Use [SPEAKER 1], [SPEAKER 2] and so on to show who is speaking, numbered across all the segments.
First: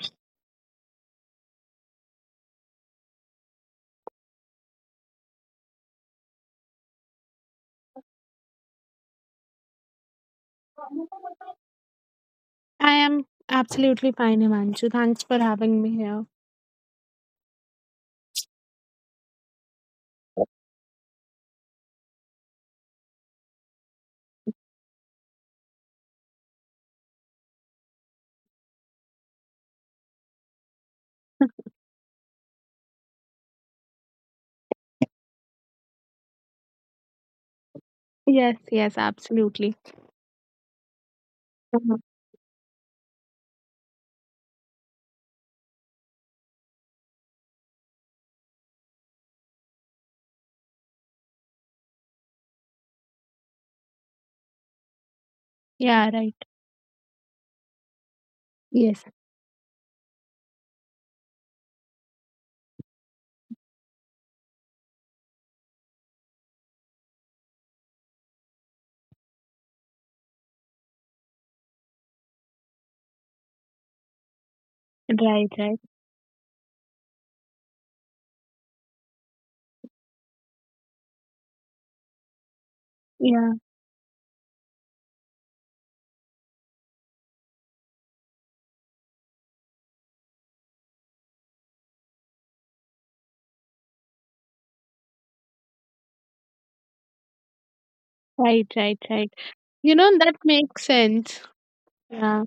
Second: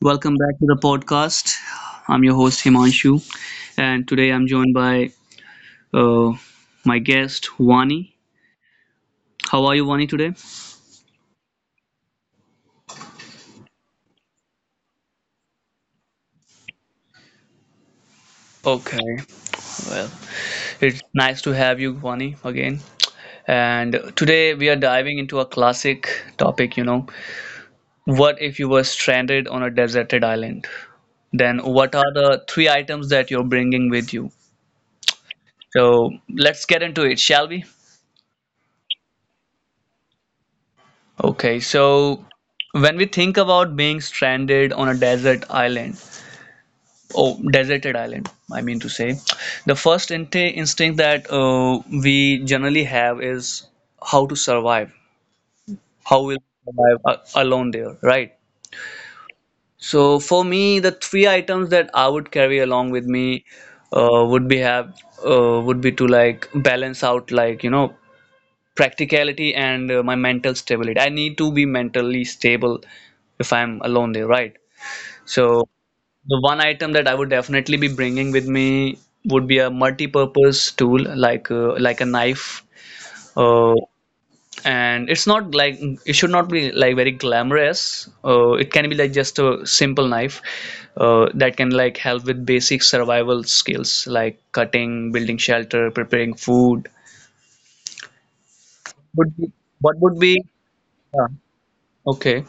[SPEAKER 1] Welcome back to the podcast. I'm your host Himanshu, and today I'm joined by uh, my guest Vani. How are you, Vani, today?
[SPEAKER 2] I am absolutely fine, Himanshu. Thanks for having me here.
[SPEAKER 1] Okay, it's nice to have you, Vani, again. And today we are diving into a classic topic. You know, what if you were stranded on a deserted island? Then what are the three items that you're bringing with you? So let's get into it, shall we?
[SPEAKER 2] Yes, yes, absolutely.
[SPEAKER 1] Okay,
[SPEAKER 2] Mhm.
[SPEAKER 1] so when we think about being stranded on a desert island, oh deserted island, I mean to say, the first instinct that we generally have is how to survive,
[SPEAKER 2] Yeah,
[SPEAKER 1] how
[SPEAKER 2] right.
[SPEAKER 1] will we survive alone there, right?
[SPEAKER 2] Yes,
[SPEAKER 1] So for me, the three items that I would carry along with me uh, would be have would be to, like, balance out, like, you know, practicality and my mental stability. I need to be mentally stable if I'm alone there, right? So
[SPEAKER 2] right, right.
[SPEAKER 1] the one item that I would definitely be bringing with me would be a multi-purpose tool, like a knife.
[SPEAKER 2] Yeah,
[SPEAKER 1] Uh, and it's not like it should not be like very glamorous. It can be like just a simple knife that can like help with basic survival skills like cutting, building shelter, preparing food.
[SPEAKER 2] right, right, right.
[SPEAKER 1] Would be,
[SPEAKER 2] You
[SPEAKER 1] what
[SPEAKER 2] know,
[SPEAKER 1] would
[SPEAKER 2] that
[SPEAKER 1] be?
[SPEAKER 2] makes
[SPEAKER 1] Yeah.
[SPEAKER 2] sense. Yeah.
[SPEAKER 1] Okay.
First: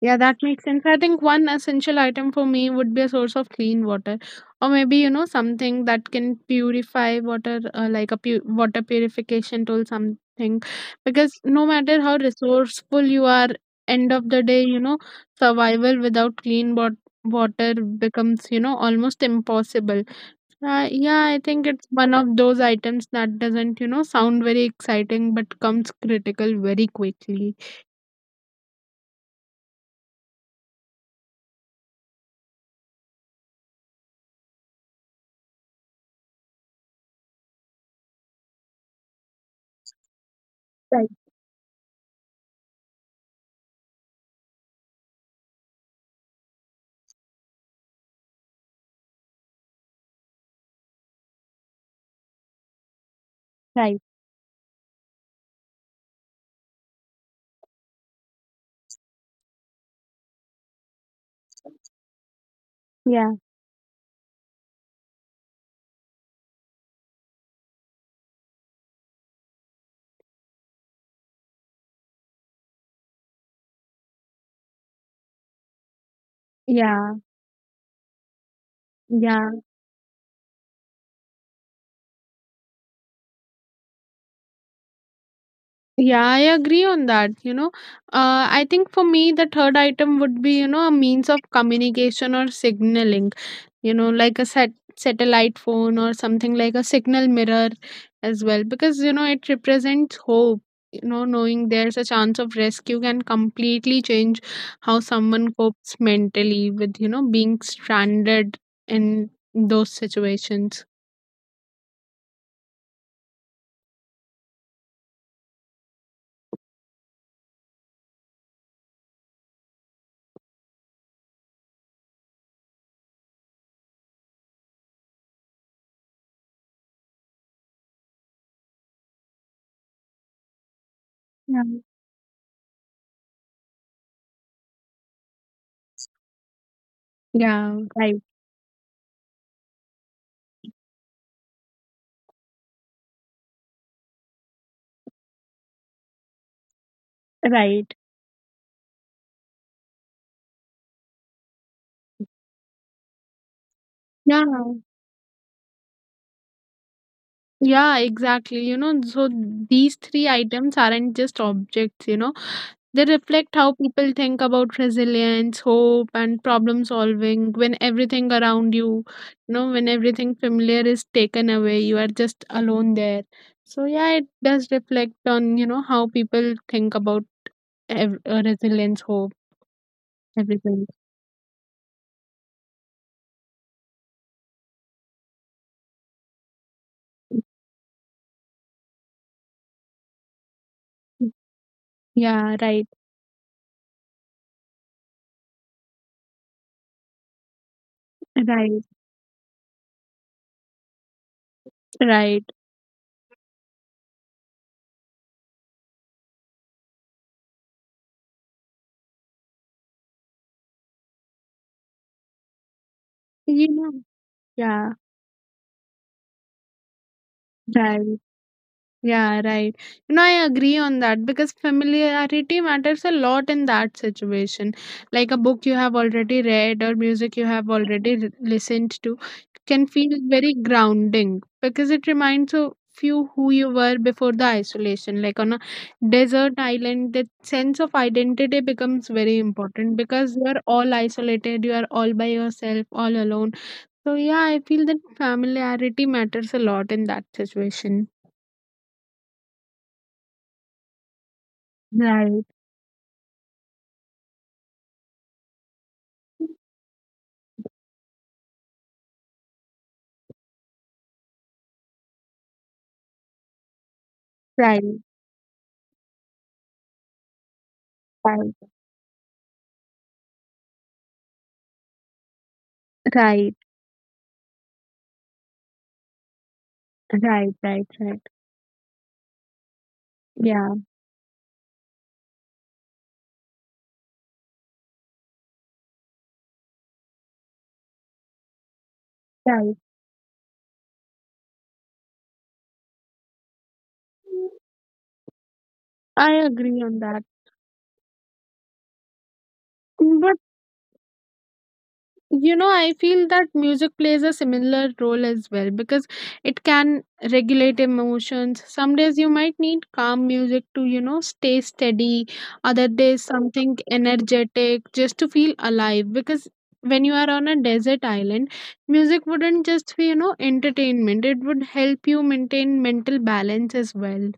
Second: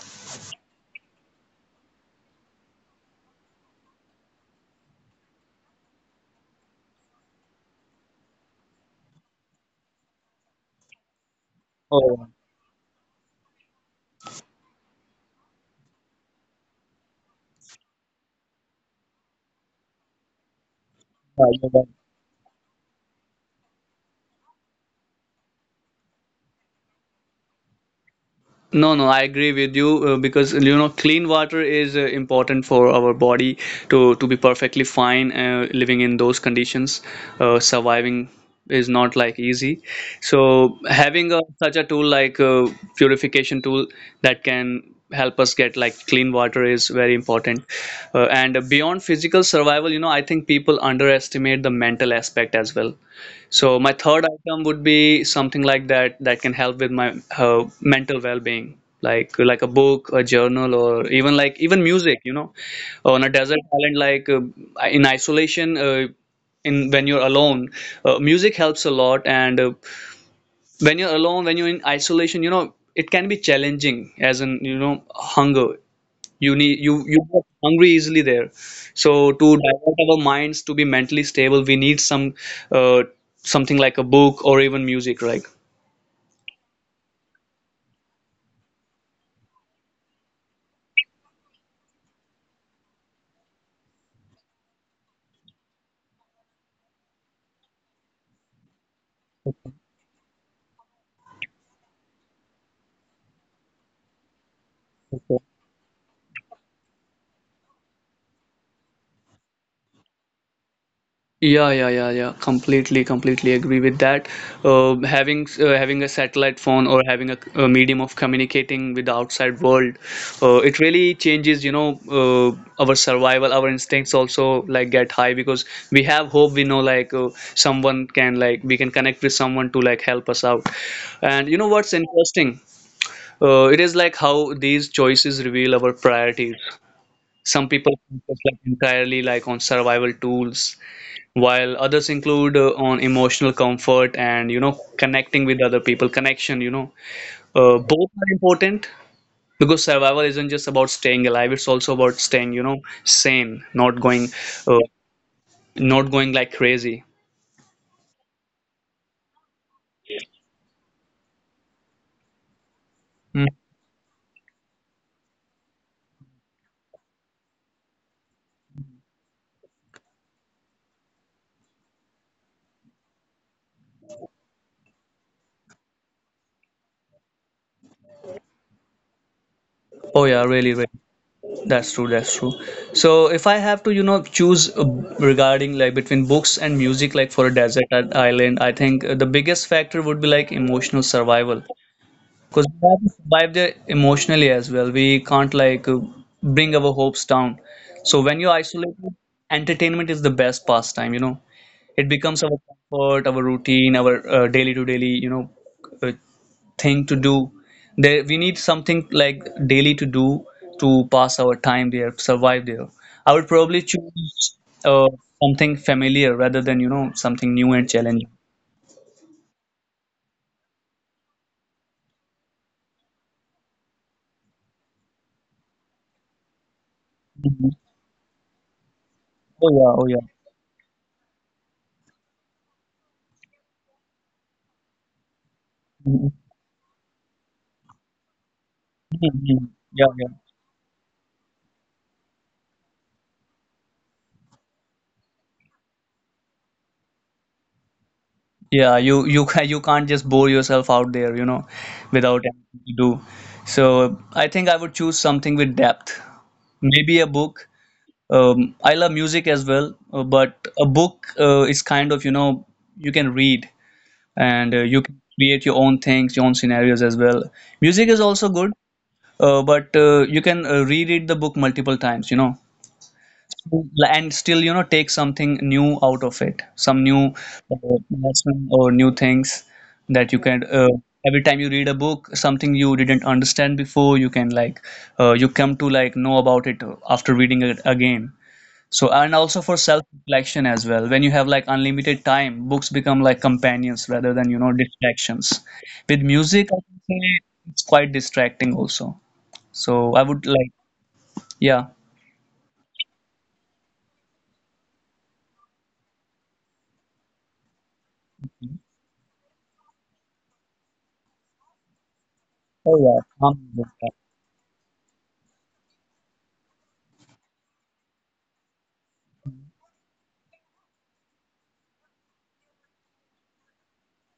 [SPEAKER 2] Yeah, that makes sense. I think one essential item for me would be a source of clean water, or maybe something that can purify water, like a water purification tool, something. Because no matter how
[SPEAKER 1] Oh,
[SPEAKER 2] resourceful you are, end of the day, survival without water becomes almost impossible. Yeah, I think
[SPEAKER 1] yeah.
[SPEAKER 2] it's one of those items that doesn't sound very exciting, but comes critical very quickly.
[SPEAKER 1] No, no, I agree with you because you know clean water is important for our body to be perfectly fine living in those conditions. Surviving is not like easy. So
[SPEAKER 2] Right.
[SPEAKER 1] having a, such a tool like a purification tool that can help us get like clean water is very important. And beyond physical survival, you know, I think people underestimate the mental aspect as well. So my
[SPEAKER 2] Right.
[SPEAKER 1] third item would be something like that that can help with my mental well-being, like a book, a journal, or even like even music. You know, on a
[SPEAKER 2] Yeah.
[SPEAKER 1] desert island, like in isolation, in when you're alone, music helps a lot, and when you're alone, when you're in isolation, you know it can be challenging, as in you know hunger, you need, you
[SPEAKER 2] Yeah.
[SPEAKER 1] you get hungry easily there. So to
[SPEAKER 2] Yeah.
[SPEAKER 1] divert our minds, to be mentally stable, we need some uh, something like a book or even music, right?
[SPEAKER 2] Yeah, I agree on that. I think for me, the third item would be, you know, a means of communication or signaling, you know, like a satellite phone or something like a signal mirror as well, because, you know, it represents hope. You know, knowing there's a chance of rescue can completely change how someone copes mentally with, you know, being stranded in those situations.
[SPEAKER 1] Yeah, yeah, yeah, yeah. Completely, completely agree with that. Having having a satellite phone or having a medium of communicating with the outside world, it really changes, you know, our survival. Our instincts also like get high because we have hope. We know like someone can like we can connect with someone to like help us out. And you
[SPEAKER 2] Yeah.
[SPEAKER 1] know what's interesting? It is like how these choices reveal our priorities. Some
[SPEAKER 2] Yeah,
[SPEAKER 1] people
[SPEAKER 2] right,
[SPEAKER 1] focus like entirely like on survival tools, while others include on emotional comfort and you know connecting with other people, connection, you know,
[SPEAKER 2] right.
[SPEAKER 1] both are important, because survival isn't just about staying alive, it's also about staying, you know, sane, not going
[SPEAKER 2] Yeah,
[SPEAKER 1] uh, not going like crazy.
[SPEAKER 2] yeah, exactly. You know, so these three items aren't just objects, you know, they
[SPEAKER 1] Mm.
[SPEAKER 2] reflect how people think about resilience, hope, and problem solving when everything around you, you know, when everything familiar is taken away, you are just alone there. So, yeah, it does reflect on, you know, how people think about resilience, hope,
[SPEAKER 1] Oh yeah, really,
[SPEAKER 2] everything.
[SPEAKER 1] really. That's true, that's true. So if I have to, you know, choose regarding like between books and music like for a desert island, I think the biggest factor would be like emotional survival.
[SPEAKER 2] Yeah,
[SPEAKER 1] Because
[SPEAKER 2] right,
[SPEAKER 1] we have to survive there emotionally as well. We can't like bring our hopes down. So when you're
[SPEAKER 2] right,
[SPEAKER 1] isolated, entertainment is the best pastime, you know. It
[SPEAKER 2] right.
[SPEAKER 1] becomes our comfort, our routine, our daily to daily, you know, uh, thing to do. There, we need something like daily to do, to pass our time there, survive there. I would
[SPEAKER 2] You
[SPEAKER 1] probably
[SPEAKER 2] know,
[SPEAKER 1] choose
[SPEAKER 2] yeah,
[SPEAKER 1] uh, something familiar rather than, you know, something new and
[SPEAKER 2] right.
[SPEAKER 1] challenging.
[SPEAKER 2] Yeah, right. You know, I agree on that because familiarity matters a lot in that situation. Like a book you have already read or music you have
[SPEAKER 1] Mhm.
[SPEAKER 2] already listened to
[SPEAKER 1] Oh
[SPEAKER 2] can
[SPEAKER 1] yeah, oh
[SPEAKER 2] feel
[SPEAKER 1] yeah.
[SPEAKER 2] very grounding because it reminds of you who you were before the isolation. Like on a
[SPEAKER 1] Mhm.
[SPEAKER 2] desert island, that sense of identity becomes very
[SPEAKER 1] Mhm.
[SPEAKER 2] important
[SPEAKER 1] Yeah, yeah.
[SPEAKER 2] because you are all isolated, you are all by yourself, all alone. So, yeah, I feel that familiarity matters a lot in that situation.
[SPEAKER 1] Yeah, you you can't just bore yourself out there, you know,
[SPEAKER 2] Right.
[SPEAKER 1] without anything to do. So I think I would choose something with depth. Maybe a book. I love music as well, but a book is kind of, you know, you can read and
[SPEAKER 2] Right,
[SPEAKER 1] you can create your own things, your own scenarios as well. Music is also
[SPEAKER 2] right,
[SPEAKER 1] good, but you can reread the book multiple times, you know,
[SPEAKER 2] right,
[SPEAKER 1] and still you know take something new out of it, some new
[SPEAKER 2] right, right, right.
[SPEAKER 1] lesson or new things that you can
[SPEAKER 2] Yeah,
[SPEAKER 1] every time you read a book, something you didn't understand before, you can like you come to like know about it after reading it again. So and also for
[SPEAKER 2] right.
[SPEAKER 1] self reflection as well, when you have like unlimited time, books become like companions rather than, you know, distractions. With
[SPEAKER 2] I
[SPEAKER 1] music, I
[SPEAKER 2] agree on
[SPEAKER 1] can
[SPEAKER 2] that.
[SPEAKER 1] say it's quite distracting also, so I
[SPEAKER 2] But
[SPEAKER 1] would like, yeah.
[SPEAKER 2] I feel that music plays a similar role as well because it can regulate emotions. Some days you might need calm music to, you know, stay steady. Other
[SPEAKER 1] Oh yeah,
[SPEAKER 2] days,
[SPEAKER 1] calm
[SPEAKER 2] something
[SPEAKER 1] music.
[SPEAKER 2] energetic just to feel alive because when you are on a desert island, music wouldn't just be, you know, entertainment, it would help you maintain mental balance as well.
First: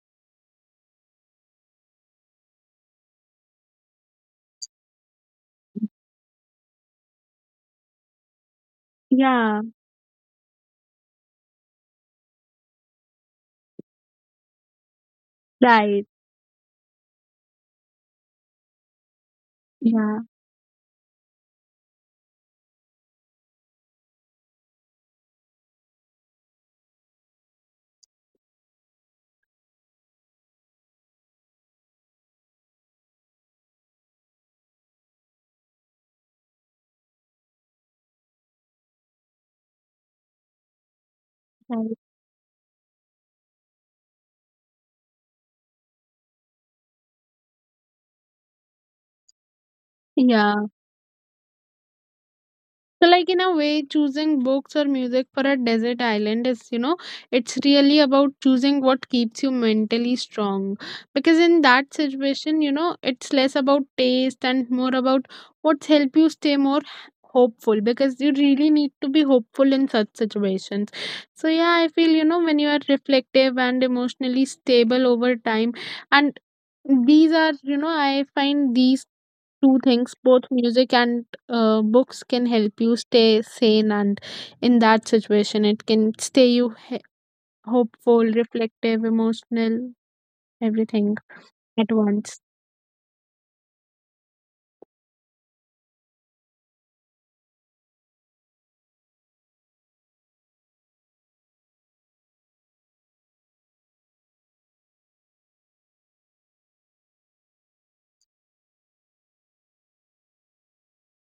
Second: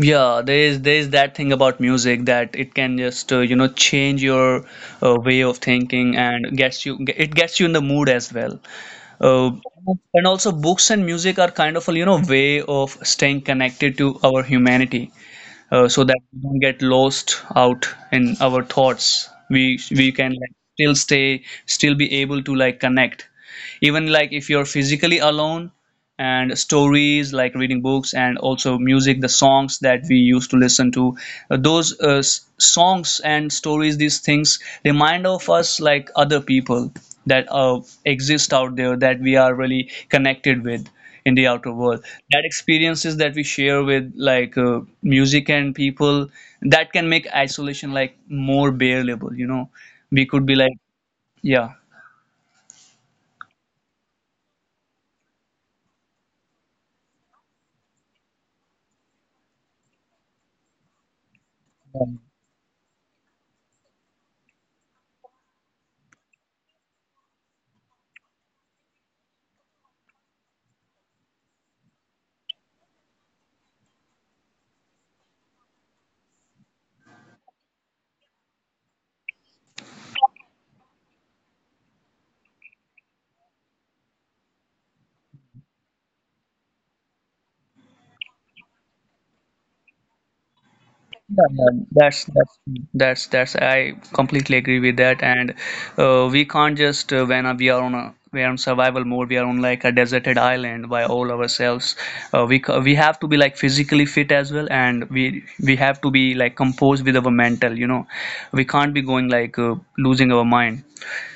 [SPEAKER 1] Yeah, there is, there is that thing about music that it can just you know change your way of thinking, and gets you, it gets you in the mood as well. Uh,
[SPEAKER 2] Yeah,
[SPEAKER 1] and also books and music are kind of a, you know, way of staying connected to our humanity, so
[SPEAKER 2] right.
[SPEAKER 1] that we don't get lost out in our thoughts. We
[SPEAKER 2] Yeah,
[SPEAKER 1] can like still stay, still be able to like connect, even like if you're physically alone, and stories like reading books and also music, the songs that we used to listen to, those songs and stories, these things remind of us like other people that exist out there, that we are really connected with in the outer
[SPEAKER 2] right.
[SPEAKER 1] world, that experiences that we share with like music and people, that can make isolation like more bearable, you know, we could be
[SPEAKER 2] Yeah.
[SPEAKER 1] like yeah.
[SPEAKER 2] So, like, in a way, choosing books or music for a desert island is, you know, it's really about choosing what keeps you mentally strong. Because in that situation, you know, it's less about taste and more about what's help you stay more hopeful because you really need to be hopeful in such situations. So, yeah, I feel, you know, when you are reflective and emotionally stable over time, and these are, you know, I find these two things, both music and books, can help you stay sane and in that situation it can stay you hopeful, reflective, emotional, everything
[SPEAKER 1] Yeah, yeah,
[SPEAKER 2] at
[SPEAKER 1] that's
[SPEAKER 2] once.
[SPEAKER 1] that's that's that's I completely agree with that, and we can't just when we are on a, we are on survival mode, we are on like a deserted island by all ourselves, we have to be like physically fit as well, and we have to be like composed with our mental, you know, we can't be going like losing our mind,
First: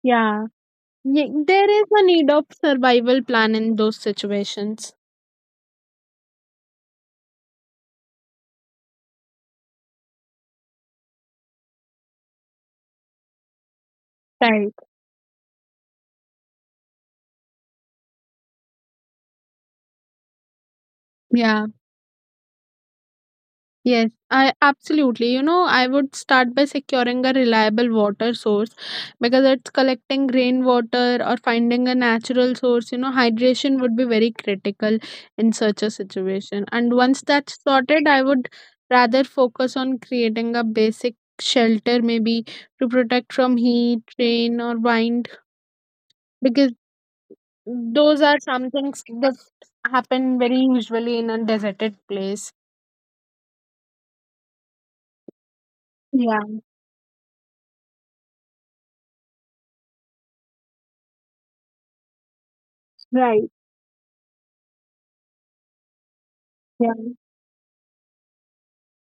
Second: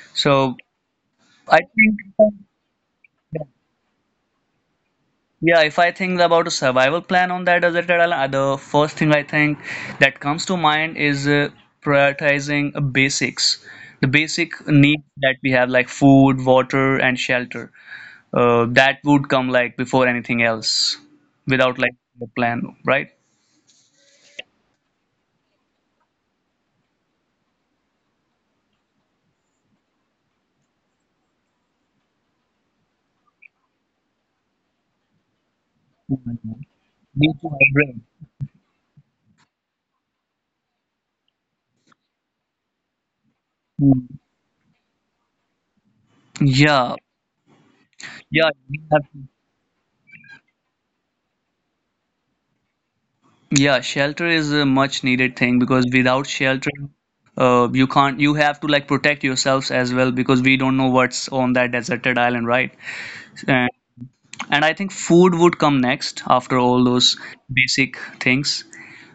[SPEAKER 2] Yeah
[SPEAKER 1] so I
[SPEAKER 2] There is a need
[SPEAKER 1] think.
[SPEAKER 2] of survival plan in those situations.
[SPEAKER 1] Yeah, if I think about a survival plan on that deserted island, the first thing I think that comes to mind is prioritizing basics, the basic
[SPEAKER 2] Right.
[SPEAKER 1] needs that we have, like food, water, and shelter. That would come like before anything else,
[SPEAKER 2] Yeah.
[SPEAKER 1] without like a plan, right?
[SPEAKER 2] Yes, I absolutely. You know, I would start by securing a reliable water source because it's collecting rainwater or finding a natural source. You know, hydration would be very critical in such a situation. And once
[SPEAKER 1] Need to
[SPEAKER 2] that's
[SPEAKER 1] hydrate.
[SPEAKER 2] sorted, I would rather focus on creating a basic shelter, maybe to protect from
[SPEAKER 1] Hmm.
[SPEAKER 2] heat, rain, or wind, because
[SPEAKER 1] Yeah,
[SPEAKER 2] those are
[SPEAKER 1] yeah,
[SPEAKER 2] some
[SPEAKER 1] we have
[SPEAKER 2] things
[SPEAKER 1] to.
[SPEAKER 2] that happen very usually in a deserted place.
[SPEAKER 1] Yeah, shelter is a much needed thing, because without
[SPEAKER 2] Yeah,
[SPEAKER 1] shelter, you can't, you have to like protect yourselves as well, because we don't know what's on that deserted island, right?
[SPEAKER 2] right.
[SPEAKER 1] And I think food would come next after all
[SPEAKER 2] Yeah,
[SPEAKER 1] those basic things,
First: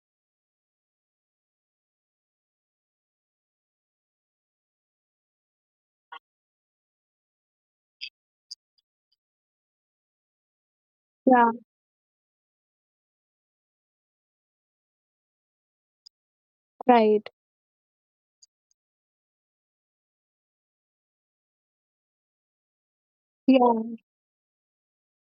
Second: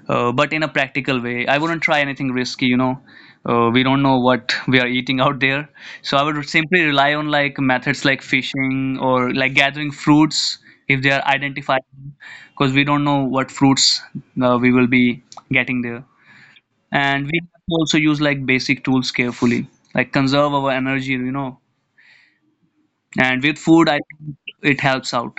[SPEAKER 1] but in a practical way. I wouldn't try anything risky, you know. We don't know what we are eating out there. So I would simply rely on like methods like fishing or like gathering fruits if they are
[SPEAKER 2] yeah.
[SPEAKER 1] identified, because we don't know what fruits we will be getting there. And
[SPEAKER 2] Right.
[SPEAKER 1] we have to also use like basic tools carefully, like conserve our energy, you know. And with food,
[SPEAKER 2] Yeah.
[SPEAKER 1] I think it helps out.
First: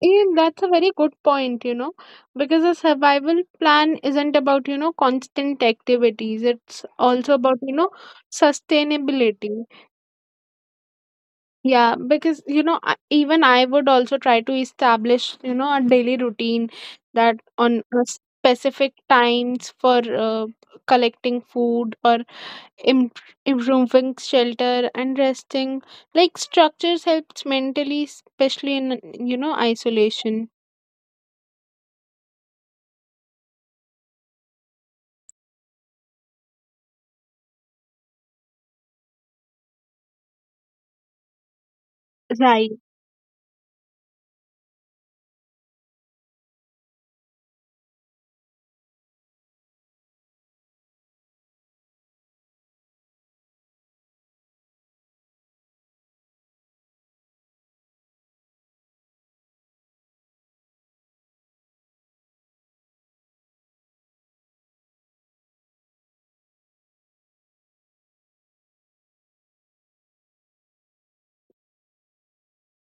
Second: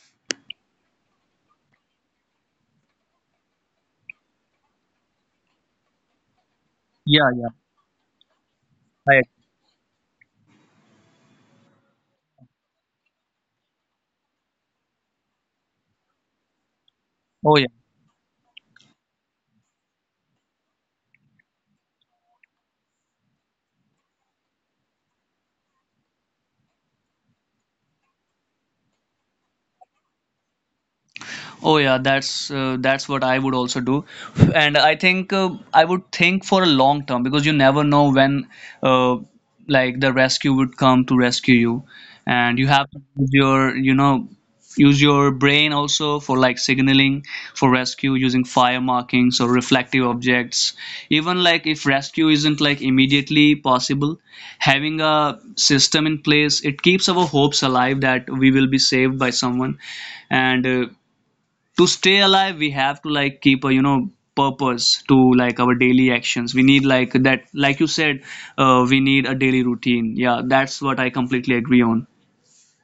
[SPEAKER 2] Even that's a very good point, you know, because a survival plan isn't about, you know, constant activities. It's
[SPEAKER 1] Yeah,
[SPEAKER 2] also
[SPEAKER 1] yeah.
[SPEAKER 2] about, you know, sustainability. Yeah, because, even I would also try to establish, you know, a daily routine that
[SPEAKER 1] Oh yeah.
[SPEAKER 2] on a specific times for uh, collecting food or im- improving shelter and resting. Like structures helps mentally, especially in, you know, isolation.
[SPEAKER 1] Oh yeah, that's what I would also do, and I think I would think for a long term, because you never know when, uh, like the rescue would come to rescue you, and you
[SPEAKER 2] Right.
[SPEAKER 1] have to use your, you know, use your brain also for like signaling for rescue using fire markings or reflective objects. Even like if rescue isn't like immediately possible, having a system in place, it keeps our hopes alive that we will be saved by someone, and to stay alive we have to like keep a, you know, purpose to like our daily actions. We need like that, like you said, we need a daily routine, yeah, that's what I completely agree on.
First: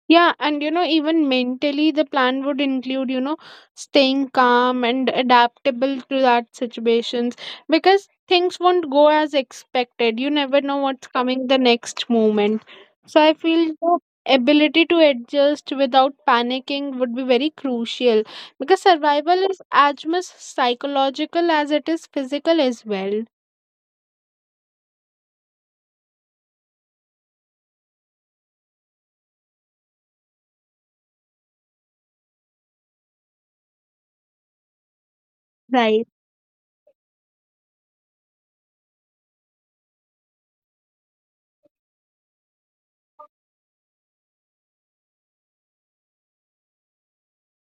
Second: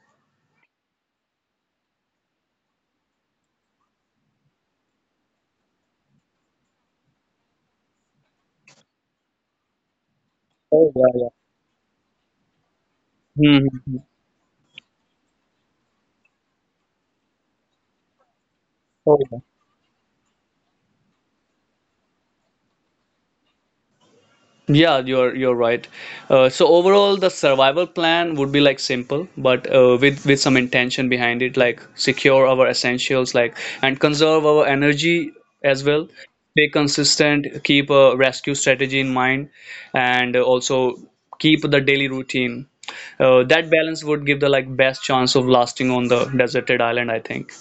[SPEAKER 2] Yeah, and you know, even mentally, the plan would include, you know, staying calm and adaptable to that situations because things won't go as expected. You never know
[SPEAKER 1] Oh yeah,
[SPEAKER 2] what's
[SPEAKER 1] yeah.
[SPEAKER 2] coming the next moment. So I feel
[SPEAKER 1] Hmm.
[SPEAKER 2] the ability to adjust without panicking would be very crucial because
[SPEAKER 1] Oh, yeah.
[SPEAKER 2] survival is as much psychological as it is physical as well.
[SPEAKER 1] Yeah, you're right. So overall, the survival plan would be like simple, but with some intention behind it, like secure our essentials, like and conserve our energy as
[SPEAKER 2] Right.
[SPEAKER 1] well. Stay consistent, keep a rescue strategy in mind, and also keep the daily routine. That balance would give the like best chance of lasting on the deserted island, I think.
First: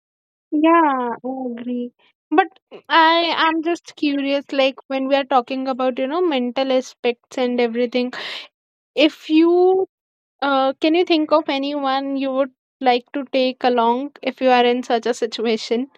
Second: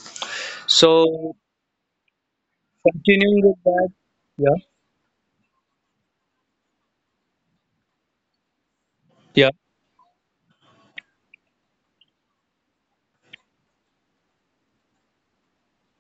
[SPEAKER 2] Yeah,
[SPEAKER 1] So
[SPEAKER 2] I agree. But I
[SPEAKER 1] continuing with
[SPEAKER 2] am
[SPEAKER 1] that,
[SPEAKER 2] just curious,
[SPEAKER 1] yeah,
[SPEAKER 2] like when we are talking about, you know, mental aspects and everything, if
[SPEAKER 1] yeah.
[SPEAKER 2] you can you think of anyone you would like to take along if you are in such a situation?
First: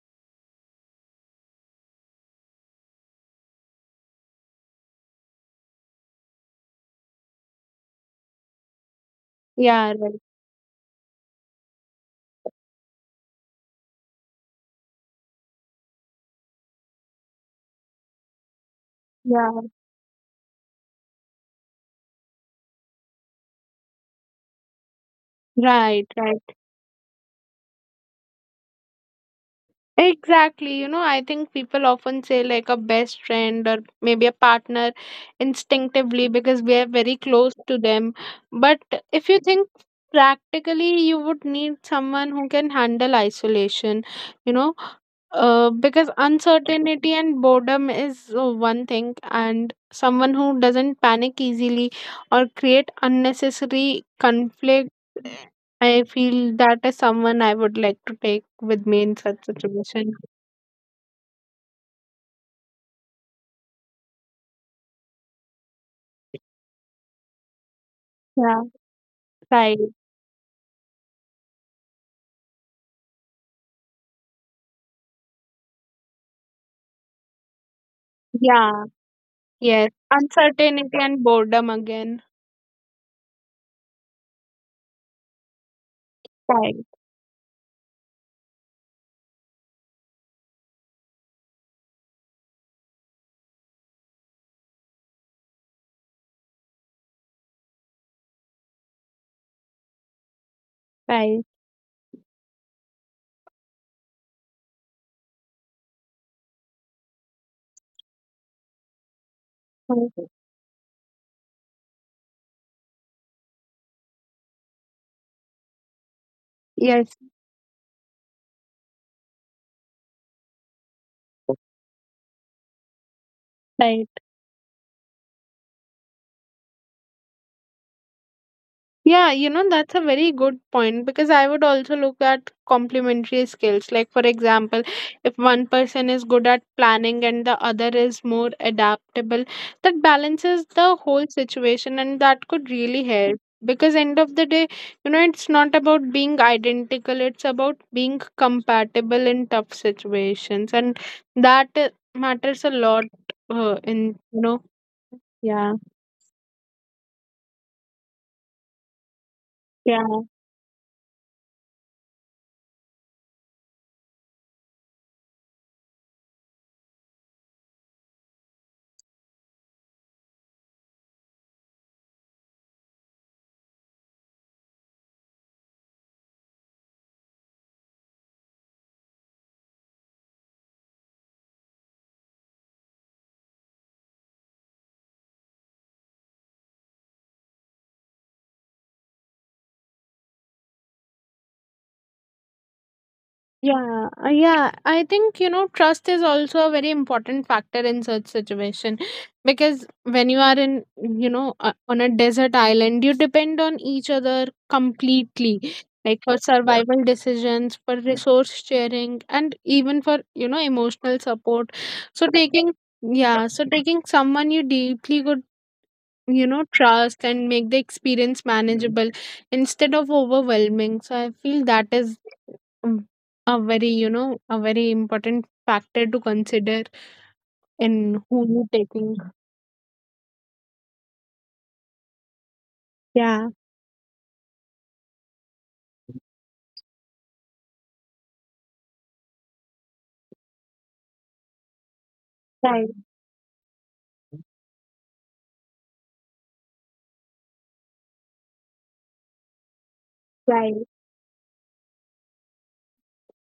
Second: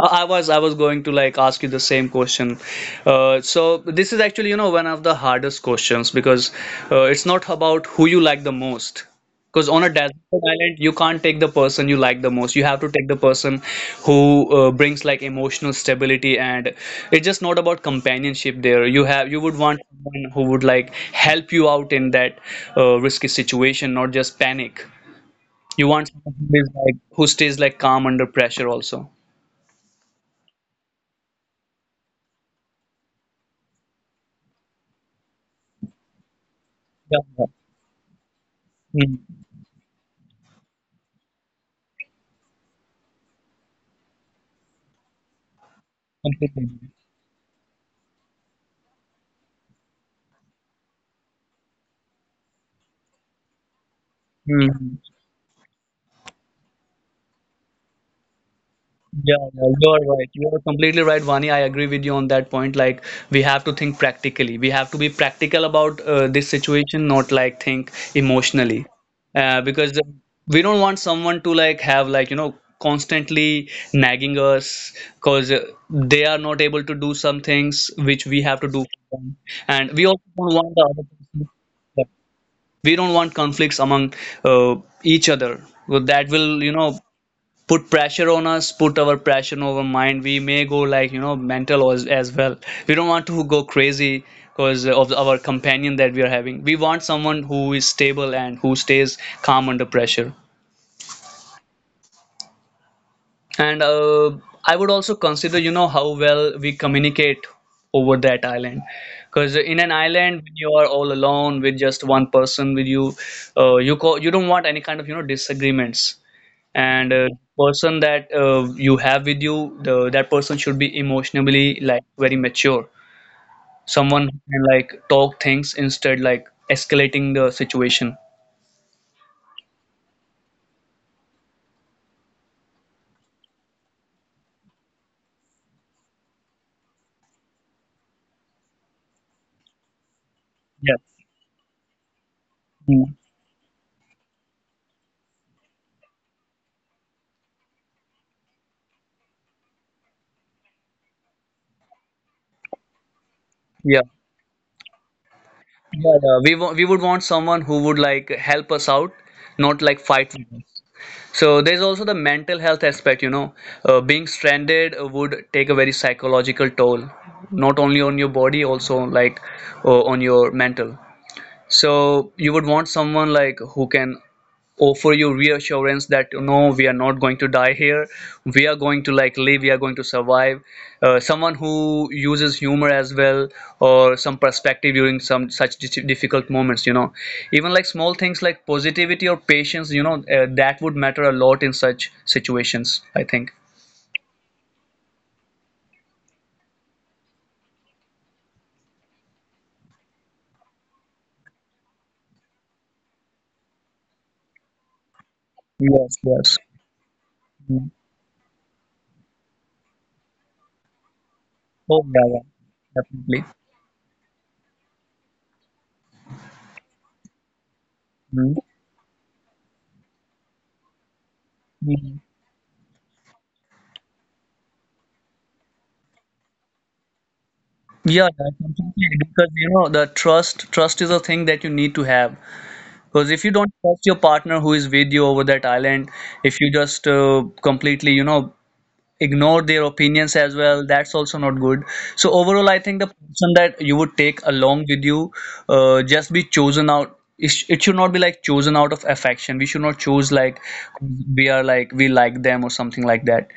[SPEAKER 1] I was going to like ask you the same question. So this is actually you know one of the hardest questions because it's not about who you like the most. Because on a
[SPEAKER 2] Yeah,
[SPEAKER 1] desert
[SPEAKER 2] right.
[SPEAKER 1] island, you can't take the person you like the most. You have to take the person who brings like emotional stability, and it's just not about companionship there. You have you would
[SPEAKER 2] Yeah,
[SPEAKER 1] want someone who would like help you out in that risky situation, not just panic. You
[SPEAKER 2] right,
[SPEAKER 1] want someone
[SPEAKER 2] right.
[SPEAKER 1] who is like who stays like calm under pressure also.
[SPEAKER 2] Exactly. You know, I think people often say like a best friend or maybe a partner instinctively because we are very close to them. But
[SPEAKER 1] Yeah.
[SPEAKER 2] if you think practically, you would need someone who can handle isolation, you know, because
[SPEAKER 1] Completely.
[SPEAKER 2] uncertainty and boredom is one thing, and someone who doesn't panic easily or create unnecessary conflict.
[SPEAKER 1] Mhm.
[SPEAKER 2] I feel that is someone I would like to take with me in
[SPEAKER 1] Yeah,
[SPEAKER 2] such
[SPEAKER 1] yeah,
[SPEAKER 2] situation.
[SPEAKER 1] you're right. You're completely right, Vani. I agree with you on that point. Like, we have to think practically. We have to be practical about this situation, not like think
[SPEAKER 2] Yeah.
[SPEAKER 1] emotionally,
[SPEAKER 2] Right.
[SPEAKER 1] because we don't want someone to like have like you know constantly nagging us because they are not able to do some things which we have to
[SPEAKER 2] Yeah.
[SPEAKER 1] do for them,
[SPEAKER 2] Yes.
[SPEAKER 1] and we also don't want the
[SPEAKER 2] Uncertainty
[SPEAKER 1] other
[SPEAKER 2] and
[SPEAKER 1] person
[SPEAKER 2] boredom
[SPEAKER 1] yeah,
[SPEAKER 2] again.
[SPEAKER 1] we don't want conflicts among uh, each other, so that will you
[SPEAKER 2] Right.
[SPEAKER 1] know put pressure on us, put our pressure on our mind. We may go like you know mental as well. We don't want to go crazy because of our companion that we are having. We want someone who is stable and who stays calm under pressure.
[SPEAKER 2] Right.
[SPEAKER 1] And I would also consider you know how well we communicate over that island, because in an island when you are all alone with just one person with you, you you don't want any kind of you know disagreements. And
[SPEAKER 2] Yes.
[SPEAKER 1] person that you have with you, that person should be emotionally like very mature,
[SPEAKER 2] Right.
[SPEAKER 1] someone who can like talk things instead like escalating the situation.
[SPEAKER 2] Yeah, you know, that's a very good point because I would also look at complementary skills. Like, for example, if one person is good at planning and the other is more adaptable, that balances the
[SPEAKER 1] Yeah.
[SPEAKER 2] whole situation and that could really
[SPEAKER 1] Mm.
[SPEAKER 2] help. Because end of the day, you know, it's not about being identical, it's about being compatible in tough situations. And that matters a lot
[SPEAKER 1] Yeah.
[SPEAKER 2] in, you know, yeah,
[SPEAKER 1] Yeah, yeah. We would want someone who would like help us out, not like
[SPEAKER 2] yeah.
[SPEAKER 1] fight with us. So there's also the mental health aspect, you know. Being stranded would take a very psychological toll, not only on your body, also like on your mental. So you would want someone like who can offer you reassurance that no, we are not going to die here. We are going to like live. We are going to survive. Someone who uses humor as well, or some perspective during some such difficult moments. You know, even like small things like positivity or patience. You know, that would matter a lot in such situations, I think.
[SPEAKER 2] Yeah. I think, you know, trust is also a very important factor in such situation because when you are in, you know, on a desert island, you depend on each other completely,
[SPEAKER 1] Yes.
[SPEAKER 2] like for
[SPEAKER 1] Yes.
[SPEAKER 2] survival decisions,
[SPEAKER 1] Mm.
[SPEAKER 2] for resource sharing, and even for, you know, emotional support.
[SPEAKER 1] Oh yeah.
[SPEAKER 2] So
[SPEAKER 1] Yeah.
[SPEAKER 2] taking,
[SPEAKER 1] Definitely.
[SPEAKER 2] yeah, so taking someone you deeply, you know, trust and make the experience manageable instead of overwhelming, so I feel that is
[SPEAKER 1] Mm.
[SPEAKER 2] um, a very, you know, a very important factor to consider in
[SPEAKER 1] Yeah, yeah,
[SPEAKER 2] who
[SPEAKER 1] I
[SPEAKER 2] you
[SPEAKER 1] completely
[SPEAKER 2] taking.
[SPEAKER 1] agree. Because you know the trust is a thing that you need to have. Because if
[SPEAKER 2] Yeah,
[SPEAKER 1] you don't trust your partner who is with you over that island, if you just completely you know ignore their opinions as well, that's also not good. So overall, I
[SPEAKER 2] right,
[SPEAKER 1] think the person that you would take along with you, just be chosen out, it should not be like chosen out of affection. We should not choose like
[SPEAKER 2] right,
[SPEAKER 1] we are like we like them or something like that.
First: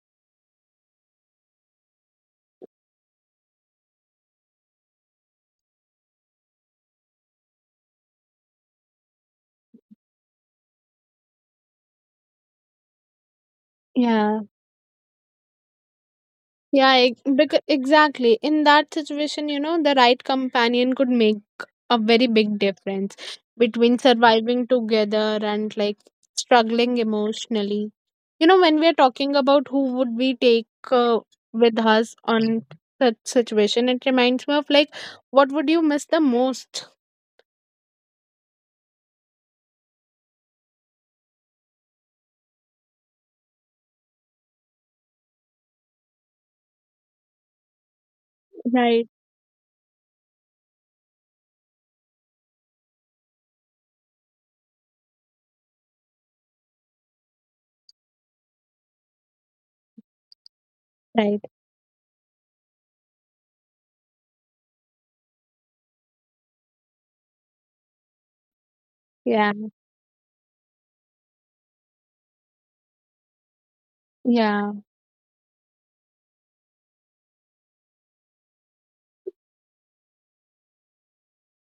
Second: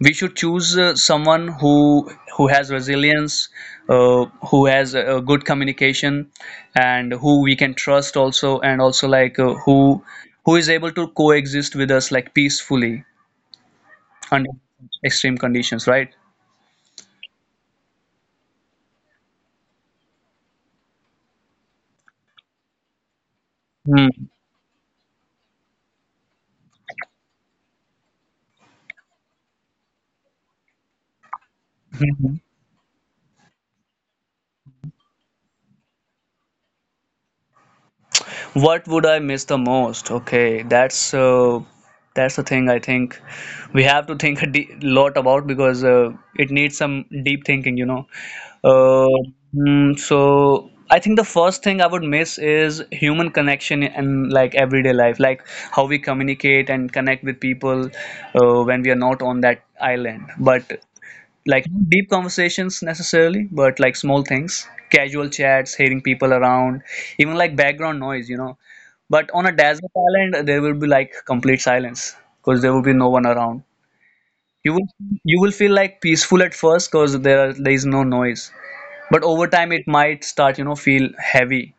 [SPEAKER 1] We should choose someone who has resilience, uh, who has a good communication, and who we can trust also, and also like who is able to coexist with us like peacefully
[SPEAKER 2] yeah.
[SPEAKER 1] under extreme conditions, right?
[SPEAKER 2] Exactly. In that situation, you know, the right companion could make a very big difference between
[SPEAKER 1] Hmm.
[SPEAKER 2] surviving together and like struggling emotionally. You know, when we're talking about who would we take with us
[SPEAKER 1] Mhm.
[SPEAKER 2] on such situation, it reminds me of like, what would you miss the most?
[SPEAKER 1] What would I miss the most? Okay, that's the thing I think we have to think a de lot about, because it needs some deep thinking, you know.
[SPEAKER 2] Right,
[SPEAKER 1] Uh, so I think the first thing I would miss is human connection and like everyday life, like how we communicate and connect with people when we are not on that island. But
[SPEAKER 2] right.
[SPEAKER 1] like not deep conversations necessarily, but like small things, casual chats, hearing people around, even like background noise, you know. But on
[SPEAKER 2] Yeah,
[SPEAKER 1] a desert island there will be like complete silence because there will be no one around.
[SPEAKER 2] yeah.
[SPEAKER 1] You will you will feel like peaceful at first because there is no noise, but over time it might start you know feel heavy.